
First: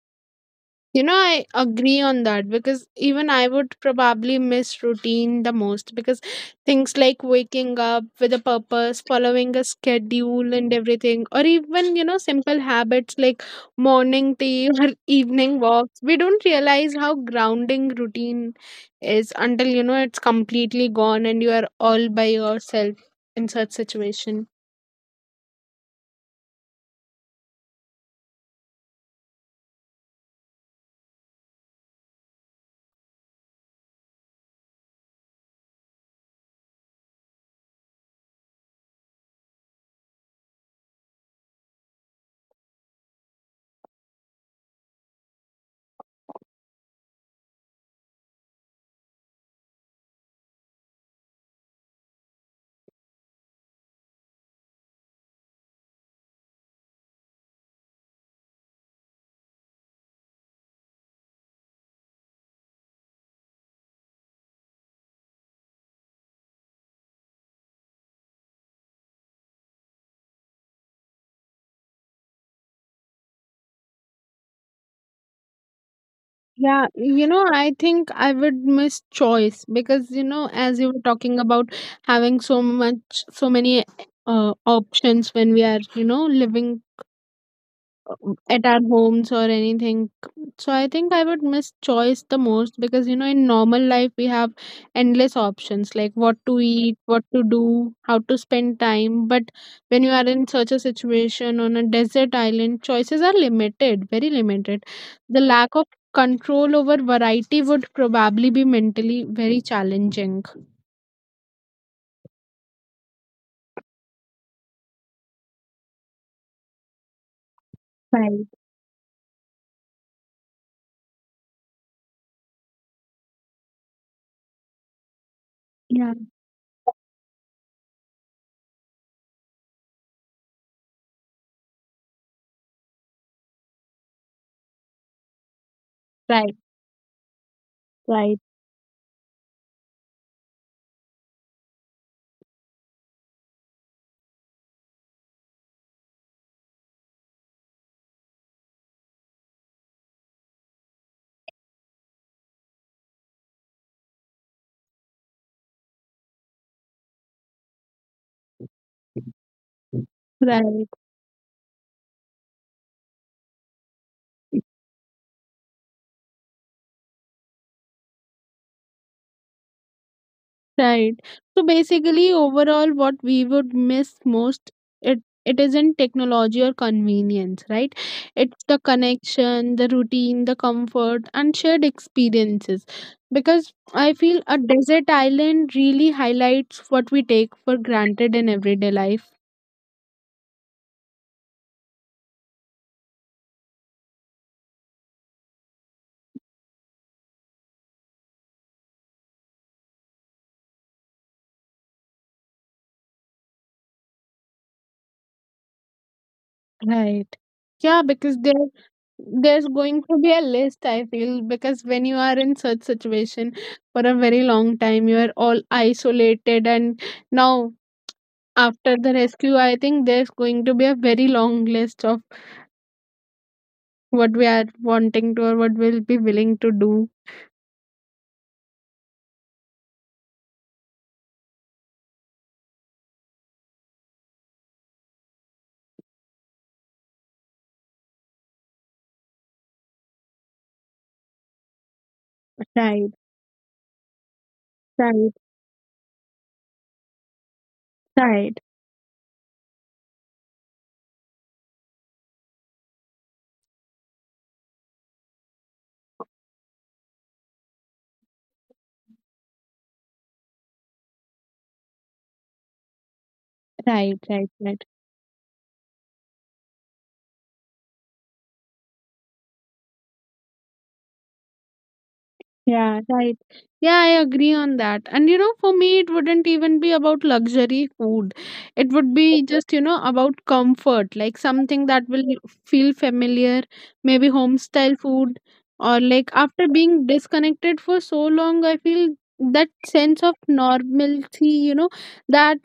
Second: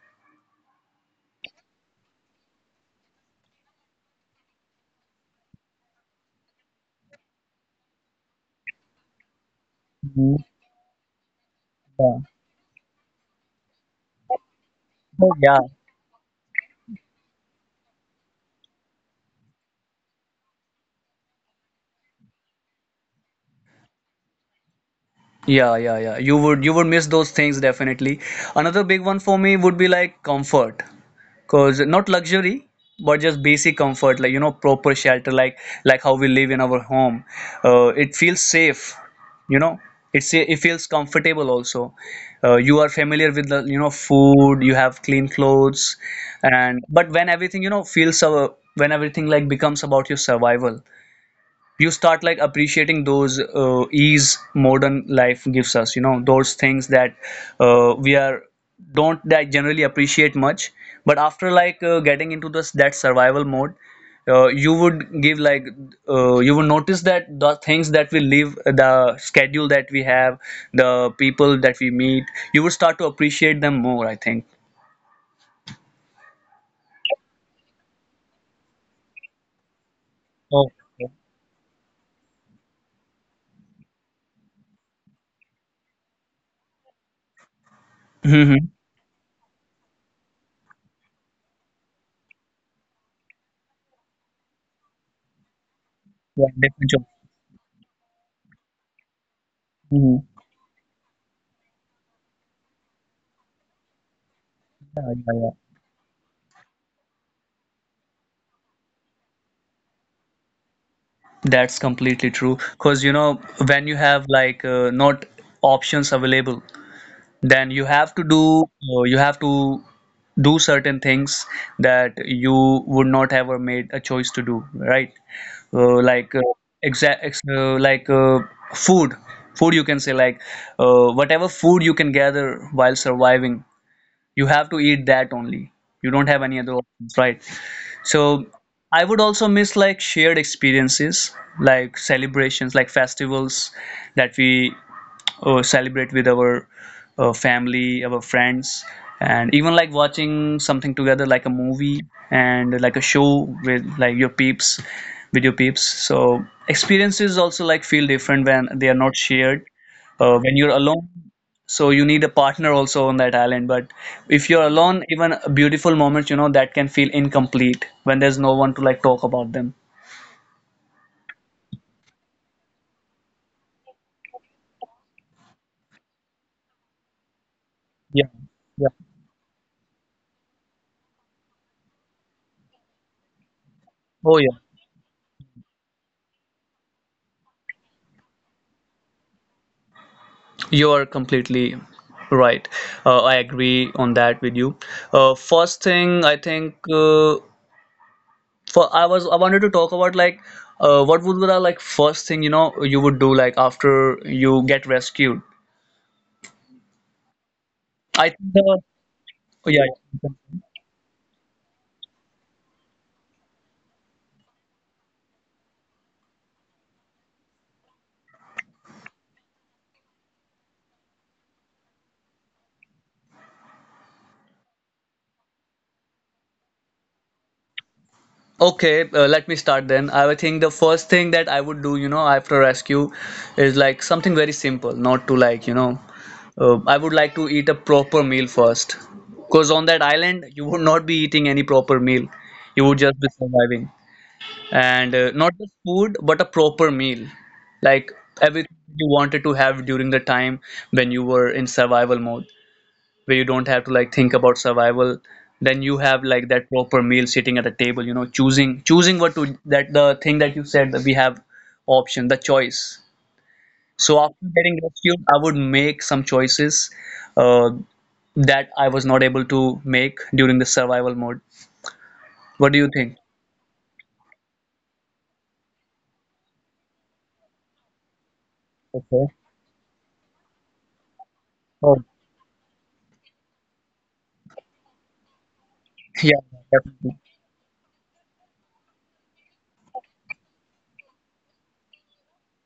[SPEAKER 2] You know, I agree on that because even I would probably miss routine the most because things like waking up with a purpose, following a
[SPEAKER 1] Mhm.
[SPEAKER 2] schedule and everything, or even, you know,
[SPEAKER 1] Yeah.
[SPEAKER 2] simple habits like morning tea or
[SPEAKER 1] Oh, yeah.
[SPEAKER 2] evening walks, we don't realize how grounding routine is until, you know, it's completely gone and you are all by yourself in such situation.
[SPEAKER 1] Yeah yeah yeah, you would miss those things definitely. Another big one for me would be like comfort. Cause not luxury, but just basic comfort, like you know, proper shelter, like how we live in our home. It feels safe, you know. It's it feels comfortable also. You are familiar with the you know food. You have clean clothes, and but when everything you know feels when everything like becomes about your survival, you start like appreciating those ease modern life gives us, you know, those things that we are don't that generally appreciate much. But after like getting into this that survival mode, you would give like you would notice that the things that we live, the schedule that we have, the people that we meet, you would start to appreciate them more, I think.
[SPEAKER 2] Yeah, you know, I think I would miss choice because, you know,
[SPEAKER 1] Oh,
[SPEAKER 2] as you were talking about having so much, so many options when we are, you know, living
[SPEAKER 1] mm-hmm.
[SPEAKER 2] at our homes or anything. So I think I would miss choice the most because you know in normal life we have endless options like what
[SPEAKER 1] Yeah,
[SPEAKER 2] to
[SPEAKER 1] different
[SPEAKER 2] eat,
[SPEAKER 1] job.
[SPEAKER 2] what to do, how to spend time. But when you
[SPEAKER 1] Mhm.
[SPEAKER 2] are in such a situation on a desert island, choices are limited, very limited.
[SPEAKER 1] Yeah, yeah.
[SPEAKER 2] The
[SPEAKER 1] Yeah.
[SPEAKER 2] lack of control over variety would probably be mentally very challenging.
[SPEAKER 1] That's completely true. Because, you know, when you have like not options available, then you have to
[SPEAKER 2] Right.
[SPEAKER 1] do you have to do certain things that you would not have or made a choice to do, right?
[SPEAKER 2] Yeah.
[SPEAKER 1] Like exact ex like food, food you can say like whatever food you can gather while surviving, you have to eat that only. You don't have
[SPEAKER 2] Right.
[SPEAKER 1] any other options, right?
[SPEAKER 2] Right.
[SPEAKER 1] So I would also miss like shared experiences, like celebrations, like festivals that we celebrate with our family, our friends, and even like watching something together, like a movie and like a show with like your peeps, with your peeps. So experiences also like feel different when they are not shared. When you're
[SPEAKER 2] Right.
[SPEAKER 1] alone, so you need a partner also on that island. But if you're alone, even beautiful moments you know that can feel incomplete when there's no one to like talk about them.
[SPEAKER 2] Right. So basically, overall, what we would miss most, it isn't technology or convenience, right?
[SPEAKER 1] Yeah.
[SPEAKER 2] It's the
[SPEAKER 1] Yeah.
[SPEAKER 2] connection, the routine, the comfort, and shared experiences. Because I
[SPEAKER 1] Oh
[SPEAKER 2] feel
[SPEAKER 1] yeah,
[SPEAKER 2] a desert island really highlights what we take for granted in everyday life.
[SPEAKER 1] you are completely right. I agree on that with you. First thing I think, uh, for I was I wanted to talk about like what would be the like first thing you know you would do like after you get rescued.
[SPEAKER 2] Right. Yeah,
[SPEAKER 1] I
[SPEAKER 2] because
[SPEAKER 1] think
[SPEAKER 2] there there's going to be a
[SPEAKER 1] yeah.
[SPEAKER 2] list, I feel, because when you are in such situation for a very long time, you are all isolated and now after the rescue, I think there's going to be a very long list of what we are wanting to or what we'll be willing to do.
[SPEAKER 1] Okay, let me start then. I would think the first thing that I would do, you know, after rescue is like something very simple, not to like, you know, I would like to eat a proper meal first. Because on that island, you would not be eating any proper meal. You would
[SPEAKER 2] Right,
[SPEAKER 1] just be surviving. And
[SPEAKER 2] right,
[SPEAKER 1] not just food, but a proper meal. Like
[SPEAKER 2] right,
[SPEAKER 1] everything you wanted to have during the time when you were in survival mode, where you don't have to like think about survival, then you have like that proper meal sitting at the table, you know, choosing what to, that the thing that you said that we have, option, the choice. So
[SPEAKER 2] right,
[SPEAKER 1] after
[SPEAKER 2] right,
[SPEAKER 1] getting
[SPEAKER 2] right.
[SPEAKER 1] rescued I would make some choices uh, that I was not able to make during the survival mode. What do you
[SPEAKER 2] Yeah,
[SPEAKER 1] think?
[SPEAKER 2] right. Yeah, I agree on that. And you know, for me, it wouldn't even be about luxury food. It would
[SPEAKER 1] Okay.
[SPEAKER 2] be just, you know, about comfort, like something
[SPEAKER 1] Oh
[SPEAKER 2] that will feel familiar, maybe home style food, or like
[SPEAKER 1] yeah,
[SPEAKER 2] after being
[SPEAKER 1] definitely.
[SPEAKER 2] disconnected for so long, I feel that sense of normalcy, you know, that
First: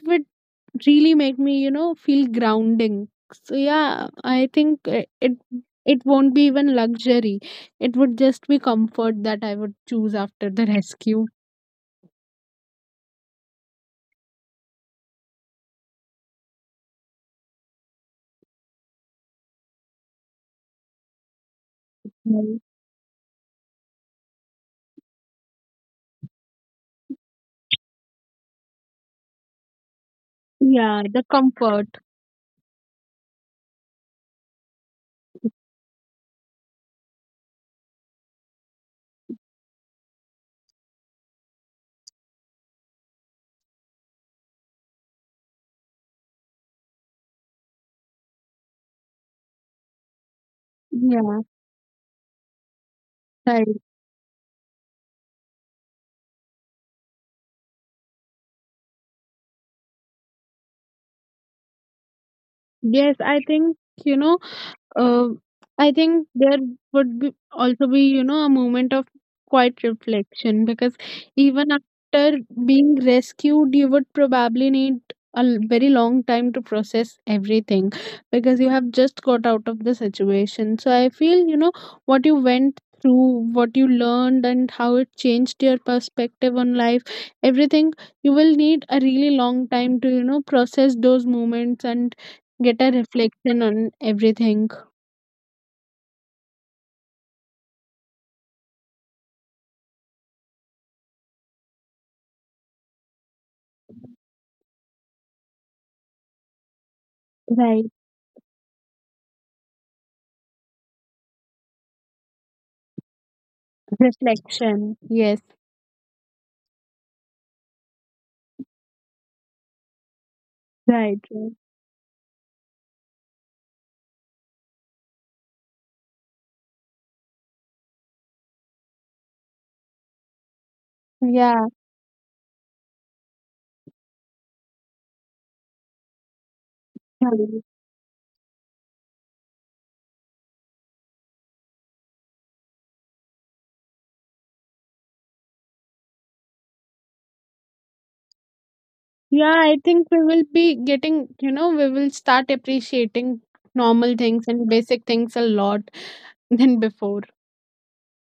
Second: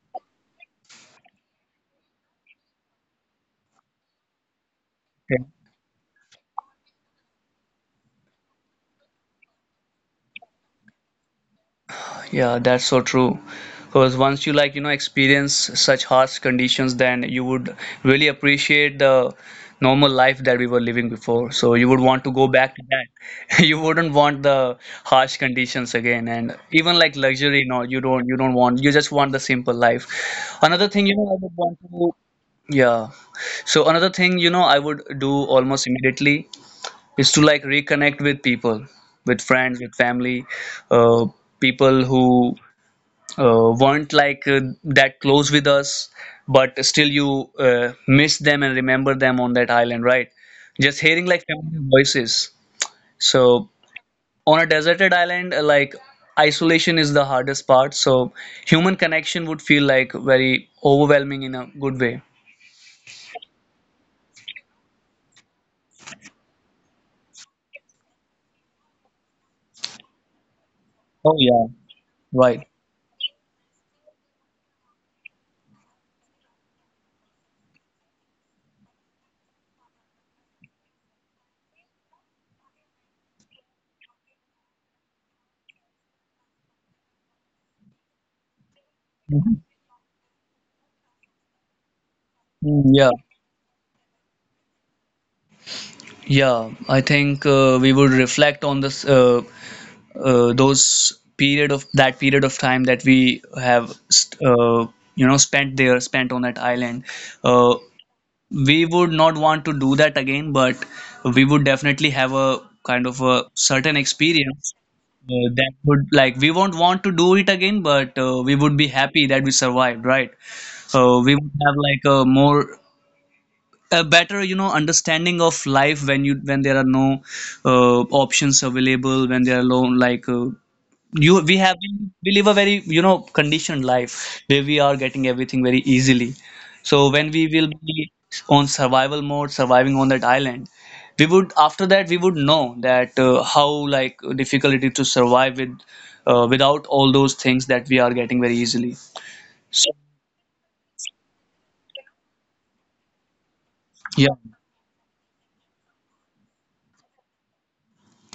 [SPEAKER 2] really made me you know feel grounding. So yeah, I think it
[SPEAKER 1] Yeah.
[SPEAKER 2] it won't be even luxury, it would just be comfort that I would choose after the rescue.
[SPEAKER 1] Yeah, that's so true. Because once you like, you know, experience such harsh conditions, then you would really appreciate the normal life that we were living before. So you would want to go
[SPEAKER 2] Mm,
[SPEAKER 1] back to that. You wouldn't want the harsh conditions again. And even like luxury, no, you don't want, you just want the simple life. Another
[SPEAKER 2] yeah,
[SPEAKER 1] thing, you
[SPEAKER 2] the
[SPEAKER 1] know, I would want
[SPEAKER 2] comfort.
[SPEAKER 1] to, yeah. So another thing, you know, I would do almost immediately is to like reconnect with people, with friends, with family, uh, people who weren't like that close with us, but still you miss them and remember them on that island, right? Just hearing
[SPEAKER 2] Yeah,
[SPEAKER 1] like familiar voices.
[SPEAKER 2] right.
[SPEAKER 1] So on a deserted island, like isolation is the hardest part. So human connection would feel like very overwhelming in a good way.
[SPEAKER 2] Yes, I think, you know, uh, I think there would be also be, you know, a moment of quiet reflection because
[SPEAKER 1] Oh
[SPEAKER 2] even
[SPEAKER 1] yeah,
[SPEAKER 2] after
[SPEAKER 1] right.
[SPEAKER 2] being rescued, you would probably need very long time to process everything because you have just got out of the situation. So I feel what you went through, what you learned, and how it changed your perspective on life. Everything, you will need a really
[SPEAKER 1] Mhm.
[SPEAKER 2] long time to process those moments and get a
[SPEAKER 1] Mm. Yeah,
[SPEAKER 2] reflection on everything.
[SPEAKER 1] yeah. I think we would reflect on this those period of that period of time that we spent on that island. uh,
[SPEAKER 2] Right.
[SPEAKER 1] we would not want to do that again, but we would definitely have a kind of a certain experience
[SPEAKER 2] Reflection. Yes.
[SPEAKER 1] that would like, we won't want to do it again, but we would be happy that we survived, right? So
[SPEAKER 2] Right,
[SPEAKER 1] we
[SPEAKER 2] right.
[SPEAKER 1] would have like a more, a better, understanding of life when you when there are no options available, when there are low, like, you we
[SPEAKER 2] Yeah.
[SPEAKER 1] have been, we live a very, conditioned life where we are getting everything very easily. So when we
[SPEAKER 2] Right.
[SPEAKER 1] will be on survival mode, surviving on that island, we would, after that, we would know that how like difficult it is to survive with without all those things that we are getting very easily.
[SPEAKER 2] Yeah, I
[SPEAKER 1] So
[SPEAKER 2] think we will be getting, we will start appreciating normal
[SPEAKER 1] yeah,
[SPEAKER 2] things and basic things a lot than before.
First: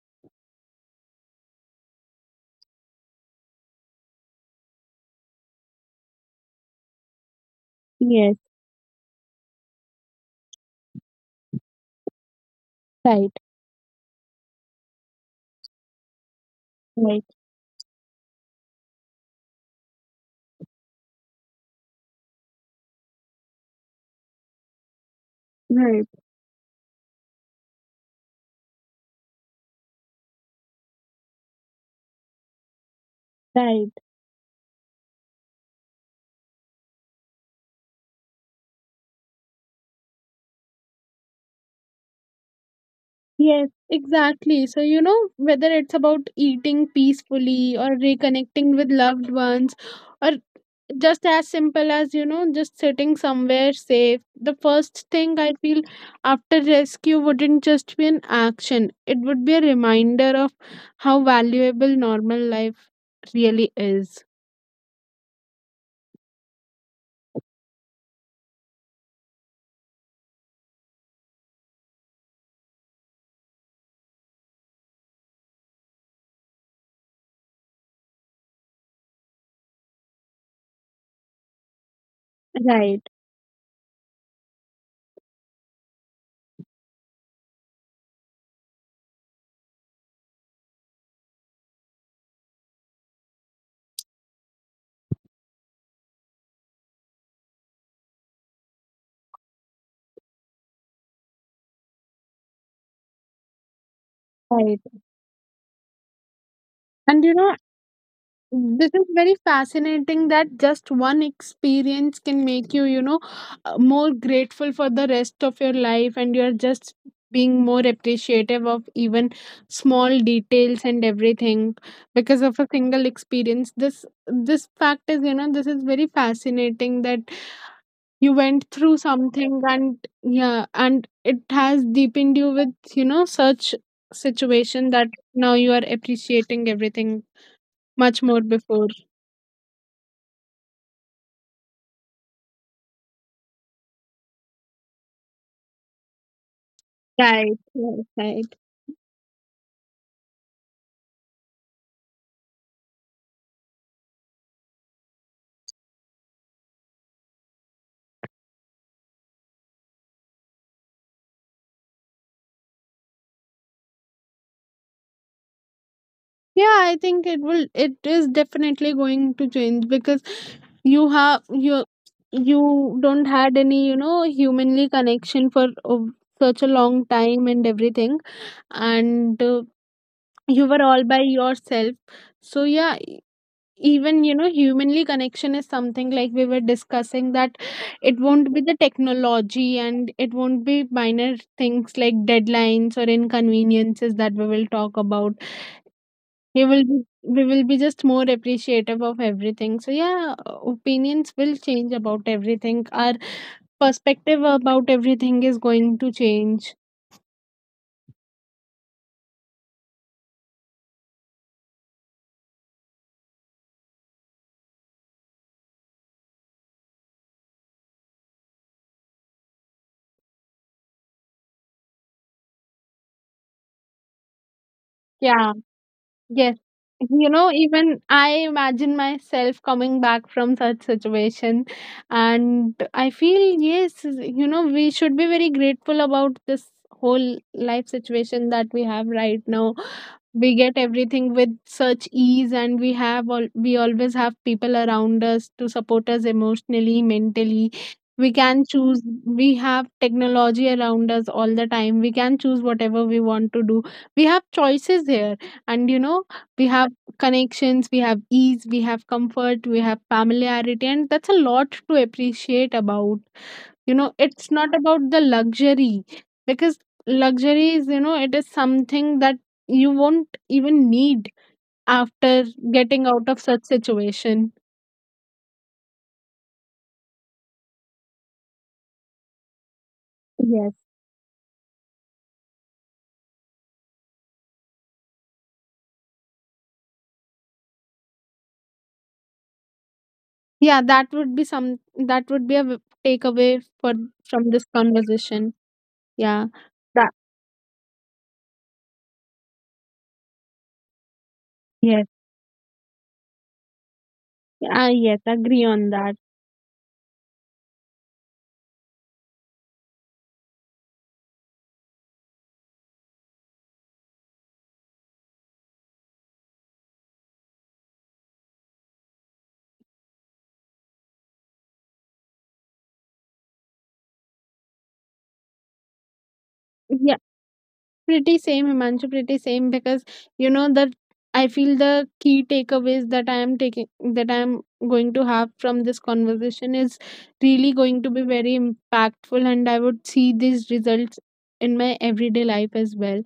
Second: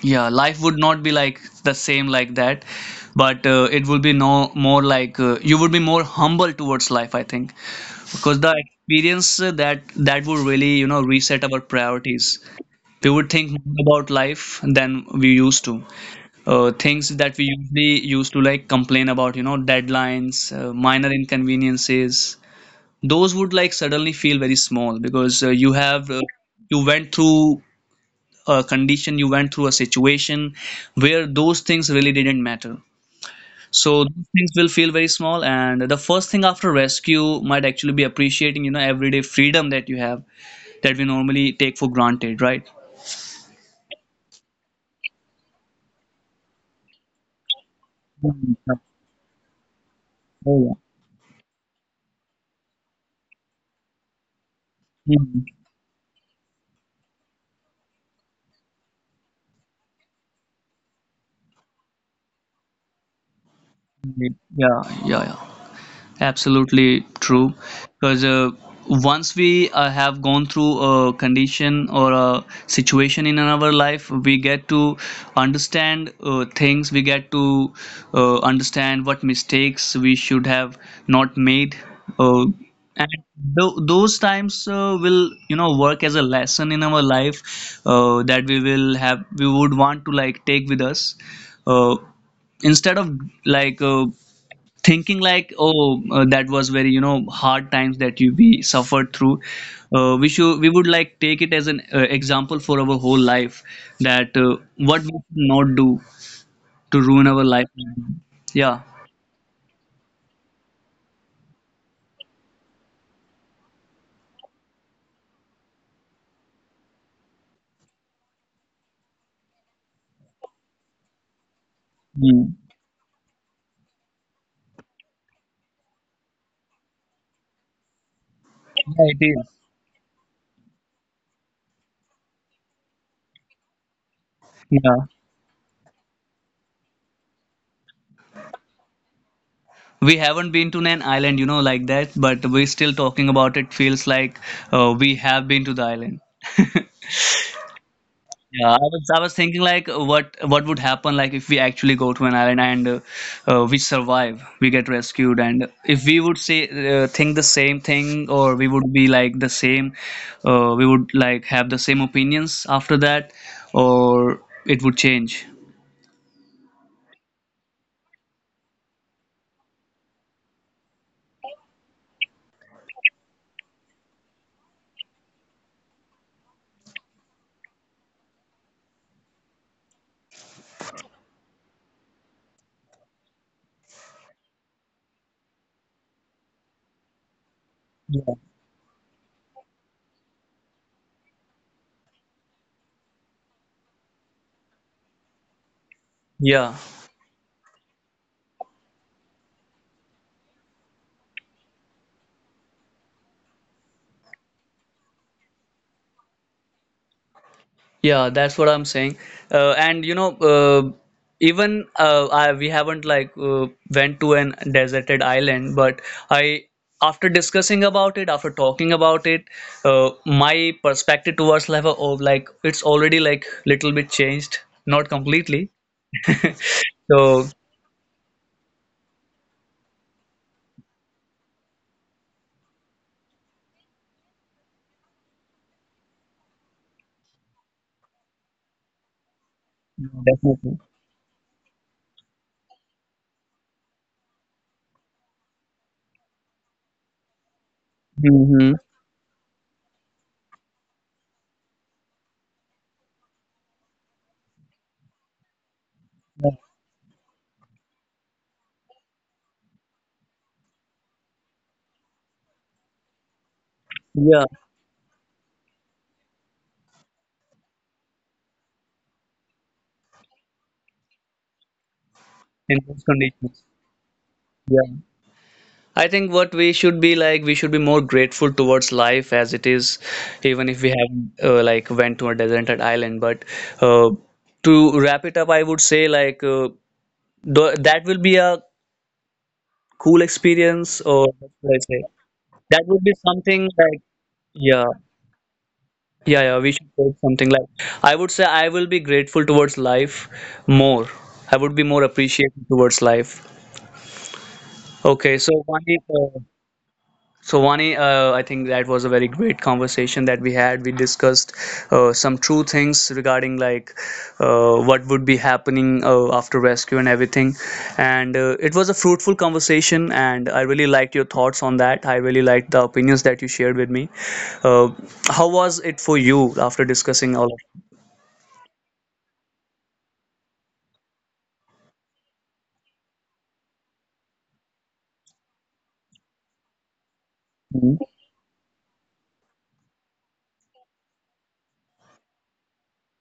[SPEAKER 1] yeah, life would not be like the same like that, but it would be no more, like, you would be more humble towards life, I think.
[SPEAKER 2] Yes.
[SPEAKER 1] Because the experience that would really, reset our priorities. We would
[SPEAKER 2] Right.
[SPEAKER 1] think more about life than we used to. Things
[SPEAKER 2] Right.
[SPEAKER 1] that we usually used to like complain about, deadlines, minor inconveniences, those would like suddenly feel very small. Because you
[SPEAKER 2] Right.
[SPEAKER 1] have you went through a situation where those things really didn't matter.
[SPEAKER 2] Right.
[SPEAKER 1] So those things will feel very small, and the first thing after rescue might actually be appreciating, everyday freedom that you have, that we normally take for granted, right?
[SPEAKER 2] Yes, exactly. So, whether it's about eating peacefully or
[SPEAKER 1] Mm, yeah.
[SPEAKER 2] reconnecting with loved ones, or
[SPEAKER 1] Oh,
[SPEAKER 2] just as simple as, just sitting somewhere safe, the first
[SPEAKER 1] yeah.
[SPEAKER 2] thing
[SPEAKER 1] Mm,
[SPEAKER 2] I feel after rescue wouldn't just be an action, it would be a reminder of how valuable normal life really is.
[SPEAKER 1] yeah, yeah, yeah. Absolutely true. Because once we have gone through a condition or a situation in our life, we get to understand things. We get to understand what mistakes we should have not made. Uh,
[SPEAKER 2] Right,
[SPEAKER 1] and those times will, work as a lesson in our life that we will have we would want to like take with us. uh, Instead of like thinking like, oh, that was very, hard times that you we suffered through, we would like take it as an example for our whole life, that what
[SPEAKER 2] right.
[SPEAKER 1] we should not do to
[SPEAKER 2] And
[SPEAKER 1] ruin
[SPEAKER 2] you
[SPEAKER 1] our
[SPEAKER 2] know,
[SPEAKER 1] life. Yeah.
[SPEAKER 2] this is very fascinating that just one experience can make you you know more grateful for the rest of your life, and you're just being more appreciative of even small details and everything because
[SPEAKER 1] Hmm.
[SPEAKER 2] of a single experience. This fact is, you know, this is very fascinating that you went through
[SPEAKER 1] Yeah, it is.
[SPEAKER 2] something, and yeah, and it has deepened you with, you know, such situation
[SPEAKER 1] Yeah,
[SPEAKER 2] that now you are appreciating everything much more before.
[SPEAKER 1] we haven't been to an island, you know, like that, but we're still talking about it, feels like we have been to the island.
[SPEAKER 2] Right, right, right.
[SPEAKER 1] Yeah, I was thinking like, what would happen, like if we actually go to an island and we survive, we get rescued, and if we would say think the same thing, or we would be like the same, we would like have the same opinions after that, or it would change.
[SPEAKER 2] Yeah, I think it will. It is definitely going to change because you have you you don't had any, you know, humanly connection for such a long time and everything, and you were all by yourself. So yeah, even you know humanly connection is something like we were discussing, that it
[SPEAKER 1] Yeah.
[SPEAKER 2] won't be the technology, and it won't be minor things like deadlines or inconveniences that we will talk about. We
[SPEAKER 1] Yeah.
[SPEAKER 2] will be we will be just more appreciative of everything. So yeah, opinions will change about everything. Our perspective about everything is going to change.
[SPEAKER 1] Yeah, that's what I'm saying. And you know, even we haven't like went to an deserted island, but I, after discussing about it, after talking about it, my perspective towards life of, like, it's already like little bit changed, not
[SPEAKER 2] Yeah.
[SPEAKER 1] completely.
[SPEAKER 2] Yes. You
[SPEAKER 1] So
[SPEAKER 2] know, even I imagine myself coming back from such situation, and I feel, yes, you know, we should be very grateful about this whole life situation that we have right now. We get
[SPEAKER 1] definitely.
[SPEAKER 2] everything with such ease, and we always have people around us to support us emotionally, mentally. We can
[SPEAKER 1] Hmm.
[SPEAKER 2] choose. We have technology around us all the time. We can choose whatever we want to do. We have choices here. And you know, we have connections, we have ease, we have comfort, we have familiarity, and that's a lot to appreciate about. You know,
[SPEAKER 1] Yeah,
[SPEAKER 2] it's not about the luxury, because luxury is, you know, it is something that you won't even need after
[SPEAKER 1] in those
[SPEAKER 2] getting out of such
[SPEAKER 1] conditions.
[SPEAKER 2] situation.
[SPEAKER 1] Yeah. I think what we should be like, we should be more grateful towards life as it is, even
[SPEAKER 2] Yes.
[SPEAKER 1] if we have like went to a deserted island. But uh, to wrap it up, I would say like th that will be a cool
[SPEAKER 2] Yeah, that
[SPEAKER 1] experience,
[SPEAKER 2] would
[SPEAKER 1] or
[SPEAKER 2] be
[SPEAKER 1] what
[SPEAKER 2] some,
[SPEAKER 1] should I say?
[SPEAKER 2] that would be a
[SPEAKER 1] That would be
[SPEAKER 2] takeaway
[SPEAKER 1] something
[SPEAKER 2] for,
[SPEAKER 1] like,
[SPEAKER 2] from this
[SPEAKER 1] yeah.
[SPEAKER 2] conversation. Yeah,
[SPEAKER 1] Yeah, yeah, we
[SPEAKER 2] that.
[SPEAKER 1] should take something like, I would say I will be grateful towards life more. I
[SPEAKER 2] Yes.
[SPEAKER 1] would be more appreciative towards life.
[SPEAKER 2] Ah, yes. Agree
[SPEAKER 1] Okay,
[SPEAKER 2] on
[SPEAKER 1] so
[SPEAKER 2] that.
[SPEAKER 1] Vani. I think that was a very great conversation that we had. We discussed some true things regarding like what would be happening after rescue and everything. And it was a fruitful conversation, and I really liked your thoughts on that. I really liked the opinions that you shared with me. Uh, how was it for you after
[SPEAKER 2] Yeah.
[SPEAKER 1] discussing all of.
[SPEAKER 2] Pretty same, Himanshu, pretty same, because you know that I feel the key takeaways that I am taking, that I am going to have from this conversation is really going to
[SPEAKER 1] Mhm.
[SPEAKER 2] be very impactful, and I would see these results in my everyday life as well.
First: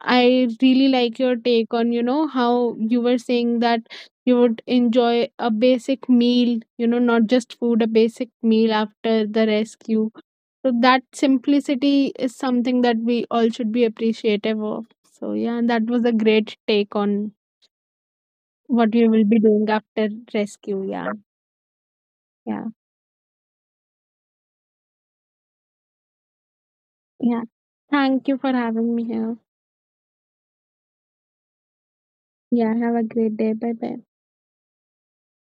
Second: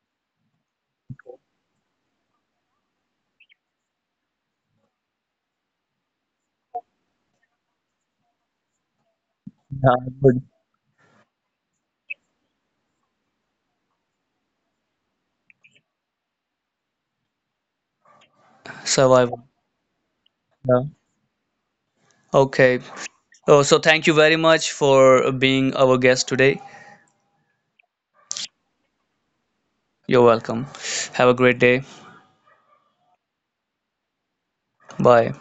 [SPEAKER 2] I really like your take on, you know, how you were saying that you would enjoy a basic meal, you know, not just food, a basic meal after the
[SPEAKER 1] Yeah,
[SPEAKER 2] rescue,
[SPEAKER 1] good.
[SPEAKER 2] so that simplicity is something that we all should be appreciative of. So yeah, and that was a great take on what you will be
[SPEAKER 1] Survival?
[SPEAKER 2] doing after rescue.
[SPEAKER 1] Yeah.
[SPEAKER 2] Yeah, yeah,
[SPEAKER 1] Okay. Oh, so thank you very much for being our guest today.
[SPEAKER 2] yeah. Thank you for having me here.
[SPEAKER 1] You're welcome. Have a great day.
[SPEAKER 2] Yeah, have a great day. Bye bye.
[SPEAKER 1] Bye.